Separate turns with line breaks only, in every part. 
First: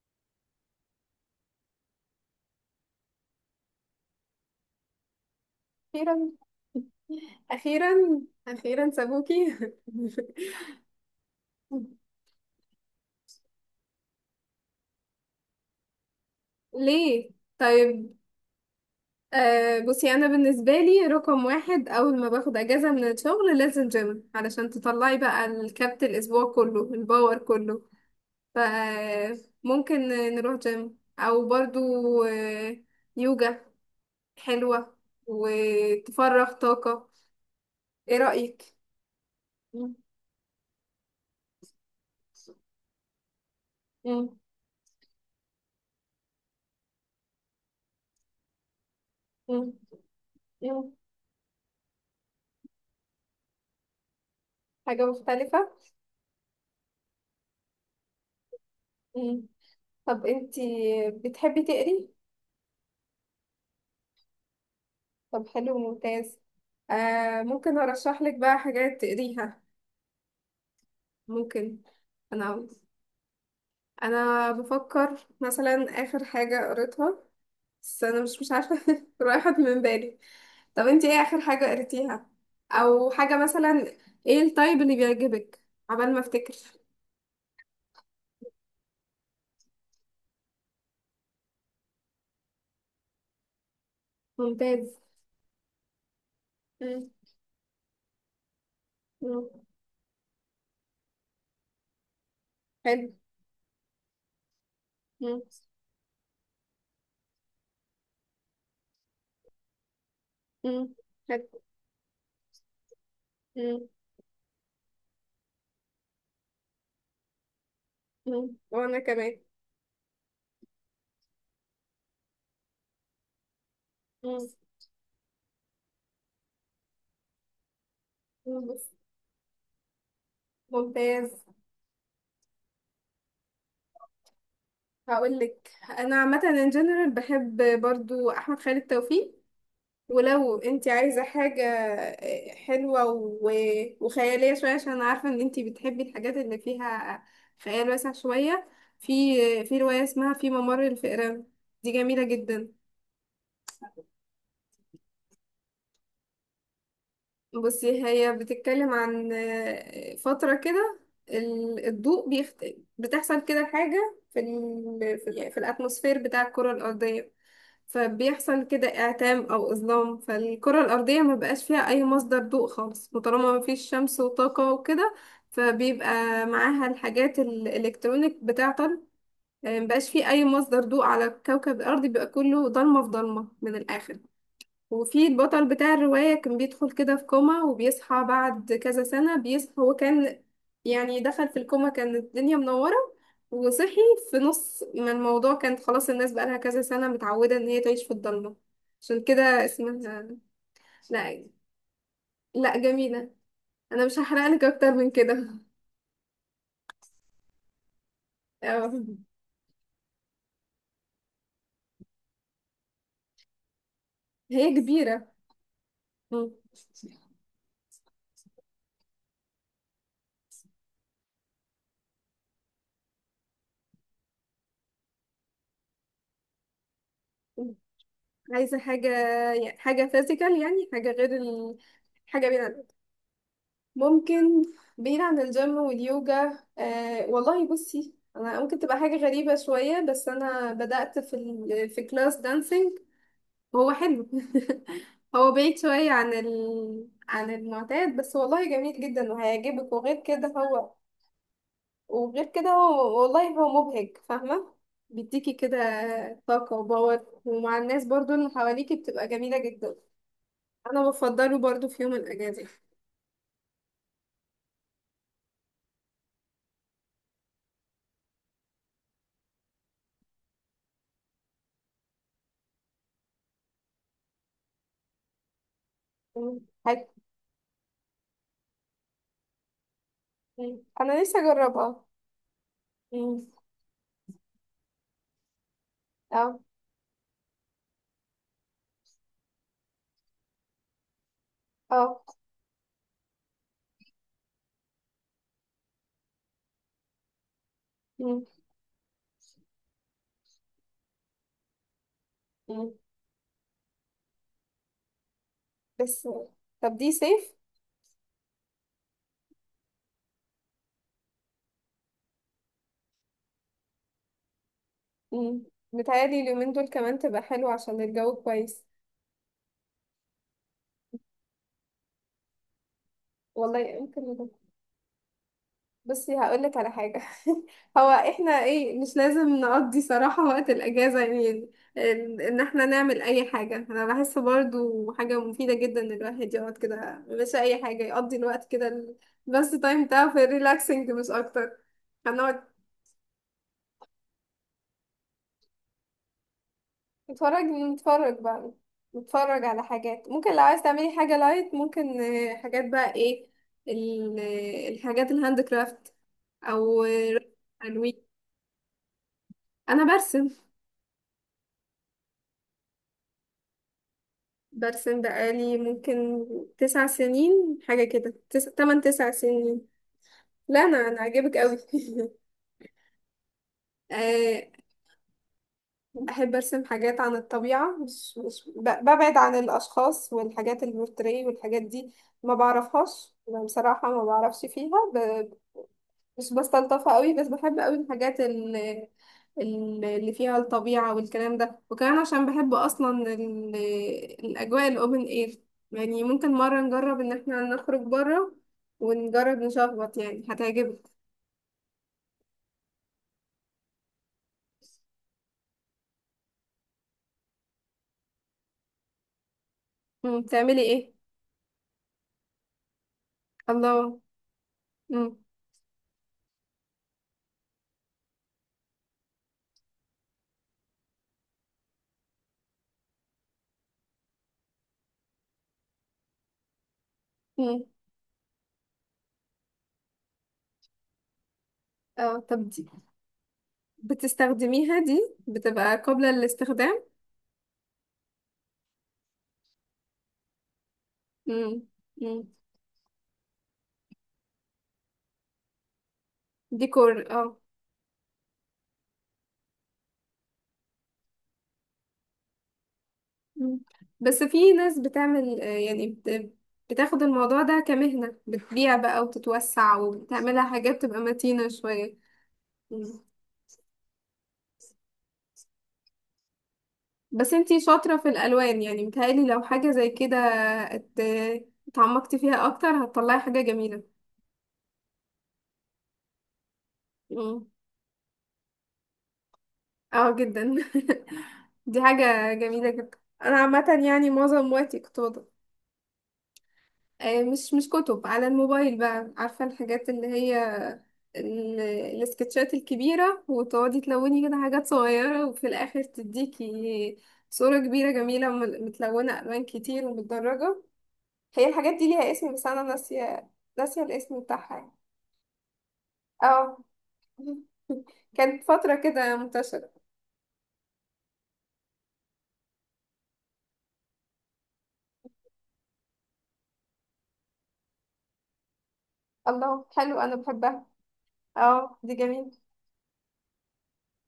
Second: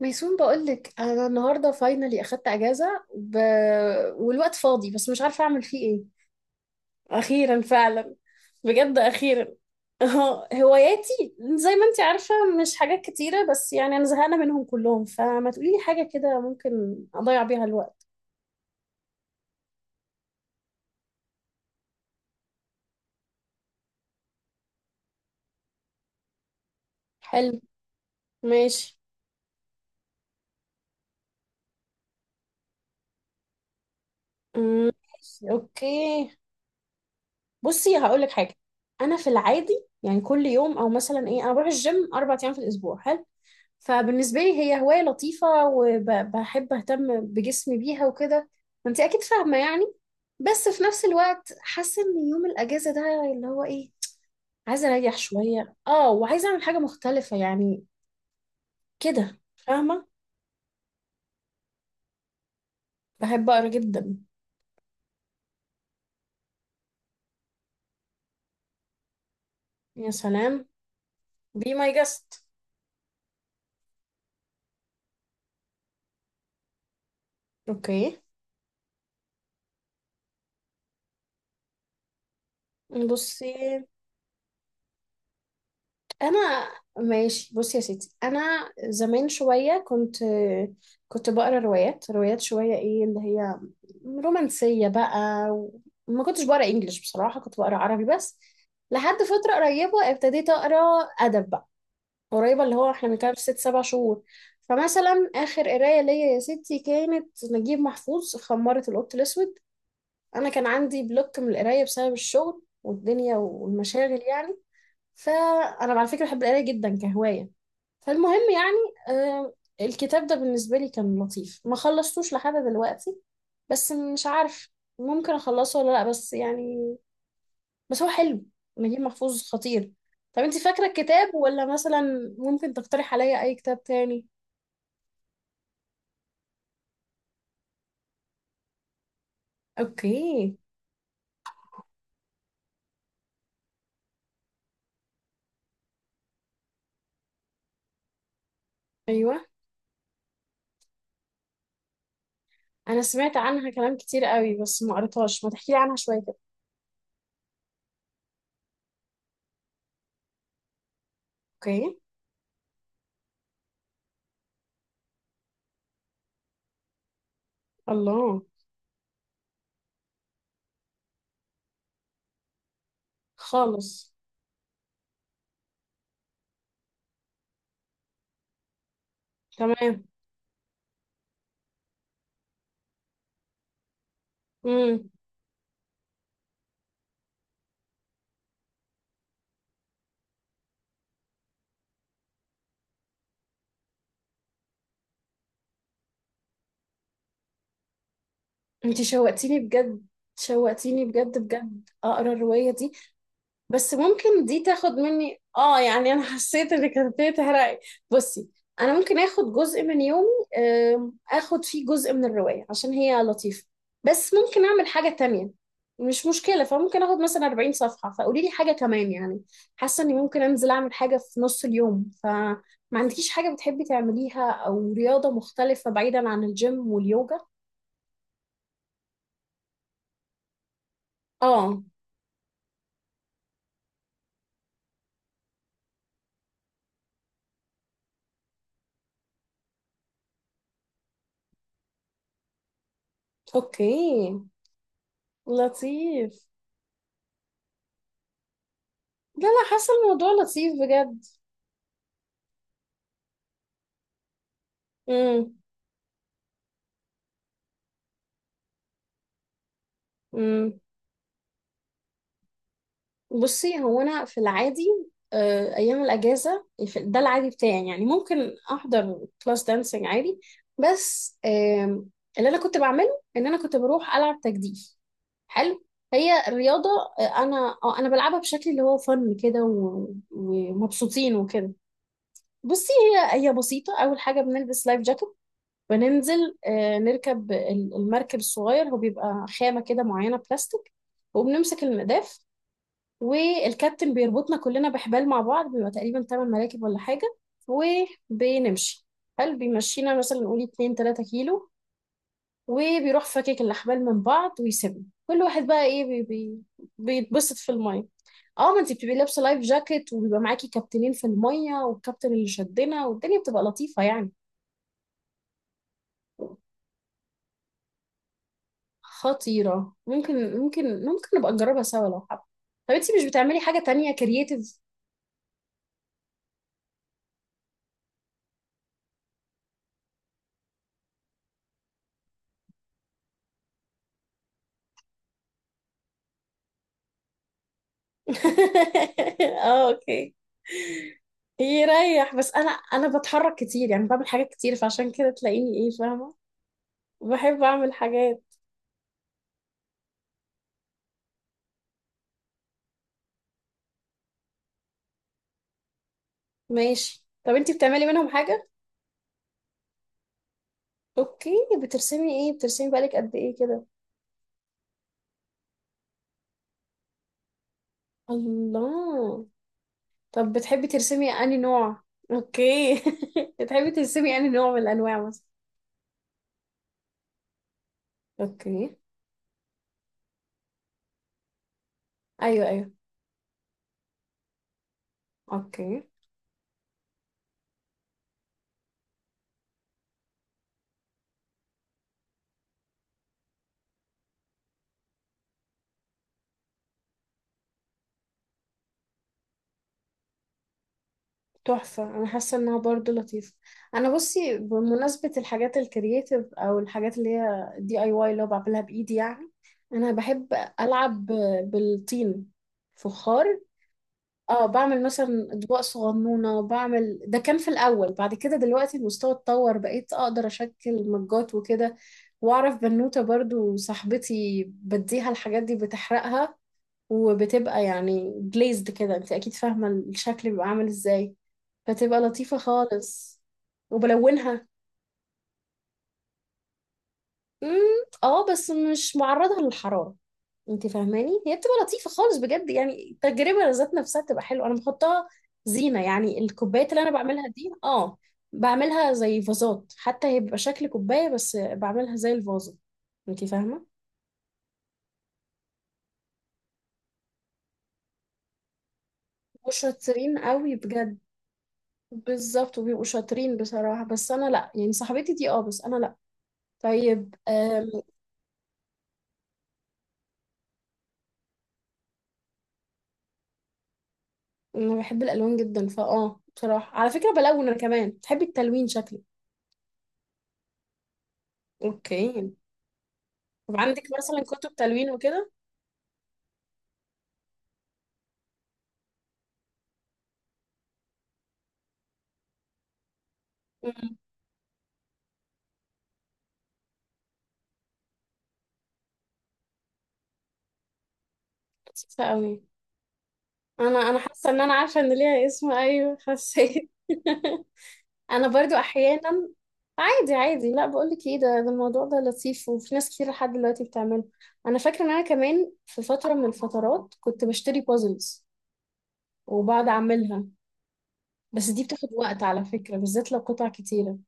ميسون، بقولك انا النهارده فاينلي اخدت اجازه والوقت فاضي، بس مش عارفه اعمل فيه ايه.
أخيرا.
اخيرا
أخيرا.
فعلا.
أخيرا
بجد اخيرا
سابوكي.
اه، هواياتي زي ما انت عارفه مش حاجات كتيره، بس يعني انا زهقانه منهم كلهم، فما تقولي لي حاجه كده ممكن
ليه؟
اضيع بيها الوقت.
طيب. آه بصي، أنا بالنسبة لي رقم واحد أول ما باخد أجازة من الشغل لازم جيم علشان تطلعي بقى الكبت الأسبوع كله، الباور
حلو.
كله.
ماشي.
فممكن نروح جيم، أو برضو آه، يوجا
مم،
حلوة
ماشي، اوكي.
وتفرغ طاقة.
بصي
إيه
هقولك حاجه.
رأيك؟
انا في العادي
مم.
يعني كل يوم او مثلا ايه، انا بروح الجيم 4 ايام في الاسبوع، حلو.
مم.
فبالنسبة لي هي هواية لطيفة وبحب أهتم بجسمي بيها وكده. انت أكيد فاهمة
مم.
يعني. بس في
مم.
نفس الوقت حاسة إن يوم الأجازة ده اللي هو إيه، عايزة
حاجة
أريح
مختلفة؟
شوية، وعايزة أعمل حاجة مختلفة يعني، كده فاهمة.
طب انتي بتحبي تقري؟
بحب أقرأ جدا.
طب حلو، ممتاز. آه ممكن ارشح لك بقى حاجات تقريها.
يا سلام. be
ممكن.
my guest.
انا انا بفكر مثلا اخر حاجة قريتها، بس
أوكي.
انا مش عارفة، راحت من بالي. طب انتي ايه اخر حاجة قريتيها، او حاجة
بصي
مثلا؟ ايه التايب اللي بيعجبك؟ عبال ما افتكر.
انا، ماشي، بصي يا ستي، انا زمان شويه كنت بقرا روايات روايات شويه، ايه اللي هي رومانسيه
ممتاز.
بقى. وما كنتش بقرا انجليش،
مم.
بصراحه كنت بقرا عربي بس. لحد
مم.
فتره قريبه ابتديت اقرا ادب بقى. قريبه اللي هو احنا
حلو.
بنتكلم في 6 7 شهور. فمثلا
مم.
اخر قرايه ليا يا ستي كانت نجيب محفوظ، خمارة القط الاسود. انا كان
مم.
عندي بلوك من
حلو.
القرايه بسبب الشغل والدنيا
مم.
والمشاغل يعني. فانا على فكره بحب القرايه جدا كهوايه. فالمهم
مم. وانا
يعني
كمان.
آه الكتاب ده بالنسبه لي كان لطيف، ما خلصتوش لحد دلوقتي. بس مش
مم.
عارف ممكن اخلصه ولا لا، بس يعني، بس هو حلو.
مم.
نجيب محفوظ خطير. طب انت فاكره الكتاب،
ممتاز.
ولا مثلا ممكن تقترح عليا اي كتاب تاني؟
هقول لك، انا عامه ان جنرال بحب برضو احمد خالد توفيق.
اوكي.
ولو انت عايزه حاجه حلوه وخياليه شويه، عشان أنا عارفه ان انت بتحبي الحاجات اللي فيها خيال واسع شويه. في
ايوه،
في روايه اسمها في ممر الفئران، دي جميله جدا.
انا سمعت عنها كلام كتير قوي بس ما قريتهاش، ما تحكي لي عنها شويه كده.
بصي، هي بتتكلم عن فتره كده،
اوكي.
الضوء بتحصل كده حاجه يعني في الاتموسفير بتاع الكره الارضيه.
الله.
فبيحصل كده إعتام أو إظلام، فالكرة الأرضية ما بقاش فيها أي مصدر ضوء خالص. وطالما ما فيش
خالص.
شمس وطاقة وكده فبيبقى معاها الحاجات الإلكترونيك بتعطل. ما
تمام.
بقاش فيه أي مصدر ضوء على كوكب الأرض، بيبقى كله ضلمة في ضلمة من الآخر. وفي البطل بتاع الرواية كان بيدخل كده في كوما، وبيصحى بعد كذا سنة. بيصحى هو كان يعني دخل في الكوما كانت الدنيا منورة، وصحي في نص ما الموضوع كانت خلاص الناس بقالها كذا سنة متعودة إن هي تعيش في الضلمة.
انتي
عشان
شوقتيني
كده
بجد.
اسمها.
شوقتيني بجد
لا،
بجد اقرا الرواية
لا
دي.
جميلة.
بس
أنا مش
ممكن دي
هحرقلك أكتر
تاخد
من
مني،
كده.
يعني انا حسيت انك هتبتدي تحرقي. بصي انا
آه،
ممكن اخد جزء من يومي، اخد فيه جزء من الرواية عشان هي لطيفة. بس ممكن
هي
اعمل حاجة
كبيرة.
تانية. مش
مم.
مشكلة، فممكن اخد مثلا 40 صفحة، فقولي لي حاجة كمان يعني. حاسة اني ممكن انزل اعمل حاجة في نص اليوم، فما عندكيش حاجة بتحبي تعمليها او رياضة مختلفة بعيدا عن الجيم واليوجا؟
عايزة حاجة، حاجة فيزيكال، يعني حاجة غير
اه.
حاجة. ممكن بعيد عن الجيم واليوجا. آه والله بصي، انا ممكن تبقى حاجة غريبة شوية، بس انا بدأت في كلاس دانسينج. هو
اوكي.
حلو. هو بعيد شوية عن
لطيف.
عن المعتاد، بس والله جميل جدا
لا لا، حاسه
وهيعجبك. وغير
الموضوع
كده
لطيف
هو،
بجد.
وغير كده هو والله هو مبهج، فاهمة؟ بيديكي
امم.
كده طاقة وباور، ومع الناس برضو اللي حواليكي بتبقى جميلة جدا.
امم.
انا بفضله برضو في يوم الاجازة.
بصي هو انا في العادي، ايام الاجازه ده العادي بتاعي، يعني ممكن احضر كلاس دانسينج عادي. بس اللي انا كنت بعمله ان انا كنت بروح العب تجديف. حلو. هي الرياضه.
حاجة-
انا بلعبها بشكل اللي هو فن كده،
انا
ومبسوطين
لسه
وكده.
اجربها.
بصي هي
مم.
هي بسيطه. اول حاجه بنلبس لايف جاكيت. بننزل
اه،
نركب المركب الصغير، هو بيبقى خامة كده معينة، بلاستيك. وبنمسك
اه.
المداف. والكابتن بيربطنا كلنا بحبال مع بعض، بيبقى تقريبا 8 مراكب ولا حاجة.
مم.
وبنمشي، هل بيمشينا مثلا نقول 2 3 كيلو،
مم.
وبيروح فاكك الأحبال من بعض، ويسيبنا كل واحد بقى ايه، بي
بس.
بي.
طب دي صيف.
بيتبسط في المية. اه، ما انت بتبقي لابسه لايف جاكيت وبيبقى معاكي كابتنين في الميه، والكابتن اللي شدنا، والدنيا بتبقى لطيفه يعني.
مم. متهيألي اليومين دول كمان تبقى حلوة عشان الجو كويس.
خطيرة، ممكن نبقى نجربها سوا لو حابة. طب انتي مش بتعملي
والله
حاجة تانية
يمكن
كرييتيف؟
بصي، هقولك على حاجة. هو احنا ايه، مش لازم نقضي صراحة وقت الأجازة يعني ان احنا نعمل اي حاجة. انا بحس برضو حاجة مفيدة جدا ان الواحد يقعد كده، مش اي حاجة يقضي الوقت كده بس
اه،
تايم بتاعه
اوكي.
في الريلاكسنج مش اكتر.
يريح، بس
هنقعد
انا بتحرك كتير يعني، بعمل حاجات كتير، فعشان كده تلاقيني ايه، فاهمة. بحب
نتفرج
اعمل
نتفرج
حاجات.
بقى، نتفرج على حاجات. ممكن لو عايز تعملي حاجة لايت، ممكن حاجات بقى ايه الحاجات الهاند كرافت، او
ماشي، طب انتي بتعملي
تلوين.
منهم حاجة؟
انا برسم.
اوكي. بترسمي ايه؟ بترسمي بقالك قد ايه كده؟
برسم بقالي ممكن 9 سنين، حاجة كده تمن تسع
الله.
سنين
طب
لا
بتحبي
انا
ترسمي انهي
عاجبك قوي.
نوع؟ اوكي. بتحبي ترسمي انهي
آه،
نوع من الانواع مثلا؟
بحب ارسم حاجات عن الطبيعة، مش مش ب-
اوكي.
ببعد عن الاشخاص والحاجات البورتريه والحاجات دي. ما
ايوه ايوه.
بعرفهاش يعني بصراحة، ما بعرفش فيها
اوكي.
مش بستلطفها قوي. بس بحب قوي الحاجات اللي فيها الطبيعة والكلام ده. وكمان عشان بحب أصلا الأجواء الأوبن إير. يعني ممكن مرة نجرب إن احنا نخرج بره ونجرب نشخبط، يعني هتعجبك.
تحفة، أنا حاسة إنها برضو لطيفة. أنا بصي بمناسبة الحاجات الكرياتيف أو الحاجات اللي هي دي أي واي اللي هو بعملها بإيدي يعني، أنا
مم.
بحب
بتعملي ايه؟
ألعب بالطين، فخار.
الله.
اه، بعمل
مم.
مثلا أطباق صغنونة. بعمل ده كان في الأول، بعد كده دلوقتي المستوى اتطور، بقيت أقدر أشكل مجات وكده. وأعرف بنوتة برضو صاحبتي بديها الحاجات دي بتحرقها، وبتبقى
مم.
يعني جليزد كده، انت اكيد فاهمة الشكل بيبقى عامل ازاي. فتبقى
اه،
لطيفة
طب دي
خالص. وبلونها.
بتستخدميها، دي بتبقى قابلة للاستخدام؟
مم، اه، بس مش معرضة للحرارة. انت فاهماني، هي بتبقى
مم.
لطيفة خالص
مم.
بجد، يعني التجربة ذات نفسها بتبقى حلوة. انا بحطها زينة يعني. الكوبايات اللي انا
ديكور،
بعملها
اه.
دي، اه، بعملها زي فازات حتى، هي بيبقى شكل كوباية بس بعملها زي الفازة، انت
مم.
فاهمة.
بس في ناس بتعمل بتاخد الموضوع ده كمهنة، بتبيع بقى
مش
وتتوسع
شاطرين
وبتعملها
قوي
حاجات
بجد.
تبقى متينة شوية.
بالظبط، وبيبقوا
مم.
شاطرين بصراحة، بس أنا لأ يعني، صاحبتي دي، اه، بس أنا لأ. طيب،
بس انتي شاطرة في الألوان، يعني متهيألي لو حاجة زي كده ات- اتعمقتي فيها أكتر هتطلعي حاجة جميلة.
أنا بحب الألوان جدا بصراحة على فكرة
مم.
بلون أنا كمان. بتحبي التلوين شكلي؟
اه جدا. دي
أوكي.
حاجة جميلة جدا. أنا
طب عندك
عامة يعني
مثلا
معظم
كتب
وقتي
تلوين
كنت
وكده؟
مش كتب، على الموبايل بقى، عارفة الحاجات اللي هي ال- السكتشات الكبيرة، وتقعدي
أمم،
تلوني كده حاجات صغيرة، وفي الآخر تديكي صورة كبيرة جميلة متلونة ألوان كتير ومتدرجة. هي الحاجات دي
لطيفة
ليها اسم
أوي.
بس أنا ناسية.
أنا
ناسية
أنا
الاسم
حاسة إن أنا
بتاعها يعني.
عارفة إن ليها اسم، أيوه
اه
حسيت. أنا
كانت
برضو
فترة كده
أحيانا،
منتشرة.
عادي عادي. لأ بقولك إيه، ده الموضوع ده لطيف، وفي ناس كتير لحد دلوقتي بتعمله. أنا فاكرة إن أنا كمان في فترة من الفترات كنت بشتري بازلز،
الله،
وبقعد
حلو. أنا
اعملها،
بحبها.
بس دي
اه،
بتاخد
دي
وقت
جميلة.
على فكرة، بالذات لو قطع كتيرة.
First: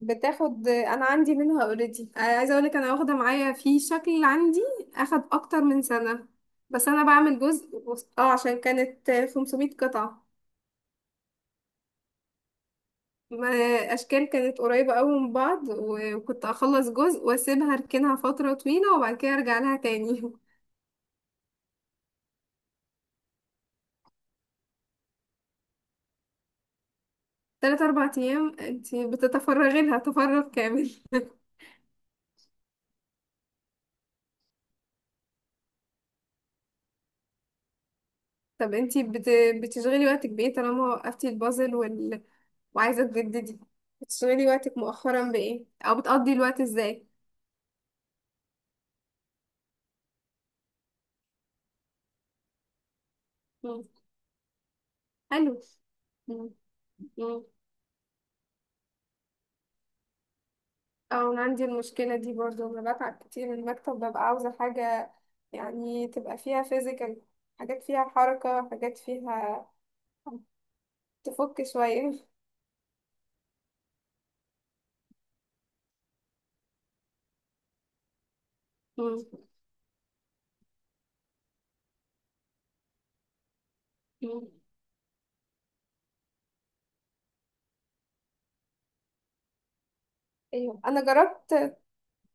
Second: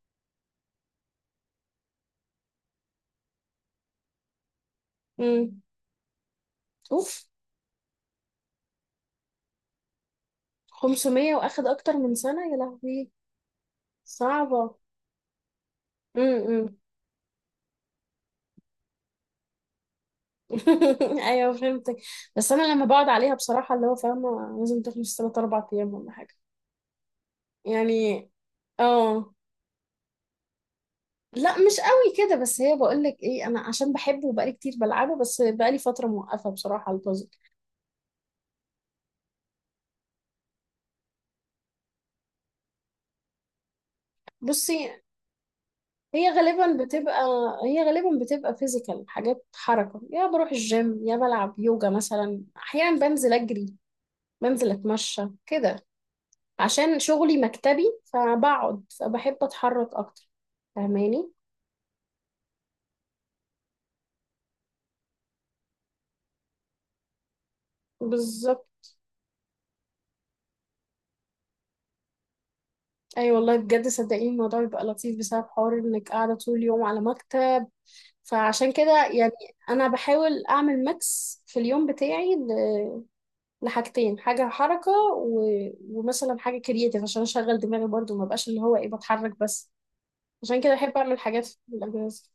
بتاخد. انا عندي منها اوريدي، عايزه اقولك انا واخده معايا، في شكل عندي اخد اكتر
امم.
من سنه. بس انا
اوف.
بعمل جزء اه عشان كانت 500 قطعه.
500 واخد اكتر من سنة، يا لهوي.
ما اشكال كانت
صعبة.
قريبه قوي من بعض، وكنت
امم.
اخلص جزء واسيبها اركنها فتره طويله، وبعد كده ارجع لها تاني.
ايوه فهمتك. بس انا لما بقعد عليها بصراحة اللي هو، فاهمة، لازم تخلص 3 4 ايام ولا حاجة
تلات اربع
يعني.
ايام انتي
اه،
بتتفرغي لها تفرغ كامل.
لا مش قوي كده، بس هي، بقول لك ايه، انا عشان بحبه وبقالي كتير بلعبه، بس بقالي فترة موقفة بصراحة البازل.
طب انتي بتشغلي وقتك بايه طالما وقفتي البازل وعايزه تجددي؟ بتشغلي وقتك
بصي،
مؤخرا بايه، او
هي
بتقضي الوقت
غالبا
ازاي؟
بتبقى هي غالبا بتبقى فيزيكال. حاجات حركة، يا بروح الجيم يا بلعب يوجا مثلا، أحيانا بنزل أجري،
مم.
بنزل أتمشى
حلو.
كده.
مم.
عشان شغلي
مم.
مكتبي فبقعد، فبحب أتحرك أكتر، فاهماني.
او انا عندي المشكله دي برضو، انا بتعب كتير من المكتب، ببقى عاوزه حاجه يعني تبقى فيها فيزيكال، حاجات فيها حركه،
بالظبط.
حاجات فيها تفك شويه.
أي والله بجد صدقيني الموضوع بيبقى لطيف، بسبب حوار إنك قاعدة طول اليوم على مكتب. فعشان كده
مم.
يعني، أنا بحاول أعمل ميكس في اليوم بتاعي لحاجتين،
مم.
حاجة حركة ومثلا حاجة كرياتيف عشان أشغل دماغي برضو، ما بقاش اللي هو إيه بتحرك بس. عشان كده
ايوه
أحب
انا
أعمل حاجات في
جربت
الأجازة.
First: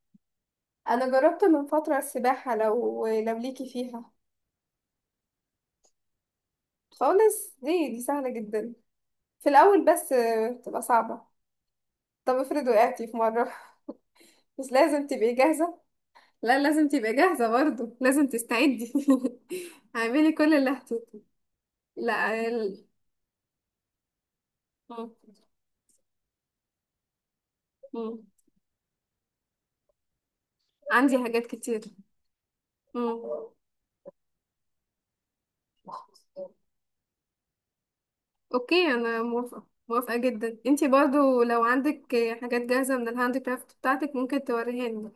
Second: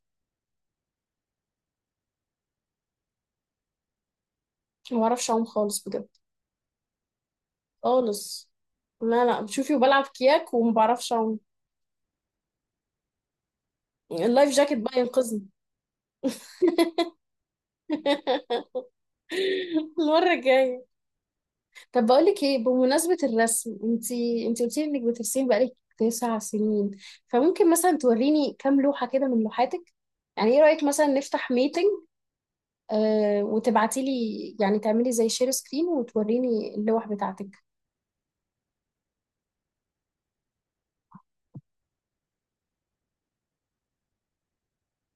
انا جربت من فتره السباحه، لو ليكي فيها.
عشان ما بعرفش أعوم خالص بجد.
خالص دي سهله
خالص.
جدا.
لا لا،
في
بشوفي
الاول
وبلعب
بس
كياك وما
بتبقى
بعرفش
صعبه.
أعوم.
طب افرض وقعتي في مره
اللايف
مش
جاكيت بقى
لازم تبقي
ينقذني.
جاهزه؟ لا، لازم تبقى جاهزة برضو، لازم تستعدي. اعملي
المرة
كل اللي
الجاية.
هتقولي.
طب بقول لك
لا
ايه، بمناسبة الرسم، انتي قلتي لي انك
مم.
بترسمي بقالك 9 سنين. فممكن مثلا
مم.
توريني كام لوحة كده من لوحاتك، يعني ايه رأيك مثلا
عندي حاجات
نفتح
كتير.
ميتنج،
مم.
وتبعتي لي يعني، تعملي زي شير سكرين وتوريني اللوح بتاعتك.
اوكي، انا موافقة، موافقة جدا. انتي برضو لو عندك حاجات جاهزة من الهاند كرافت بتاعتك ممكن توريهاني.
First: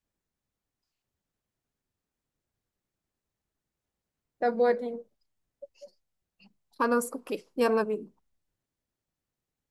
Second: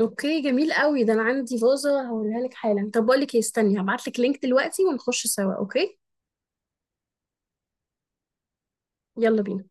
اوكي جميل قوي ده. انا عندي فازة هوريها لك حالا. طب بقول لك ايه، استني هبعت لك لينك
طب
دلوقتي
وريني.
ونخش سوا، اوكي؟
خلاص، اوكي، يلا بينا.
يلا بينا.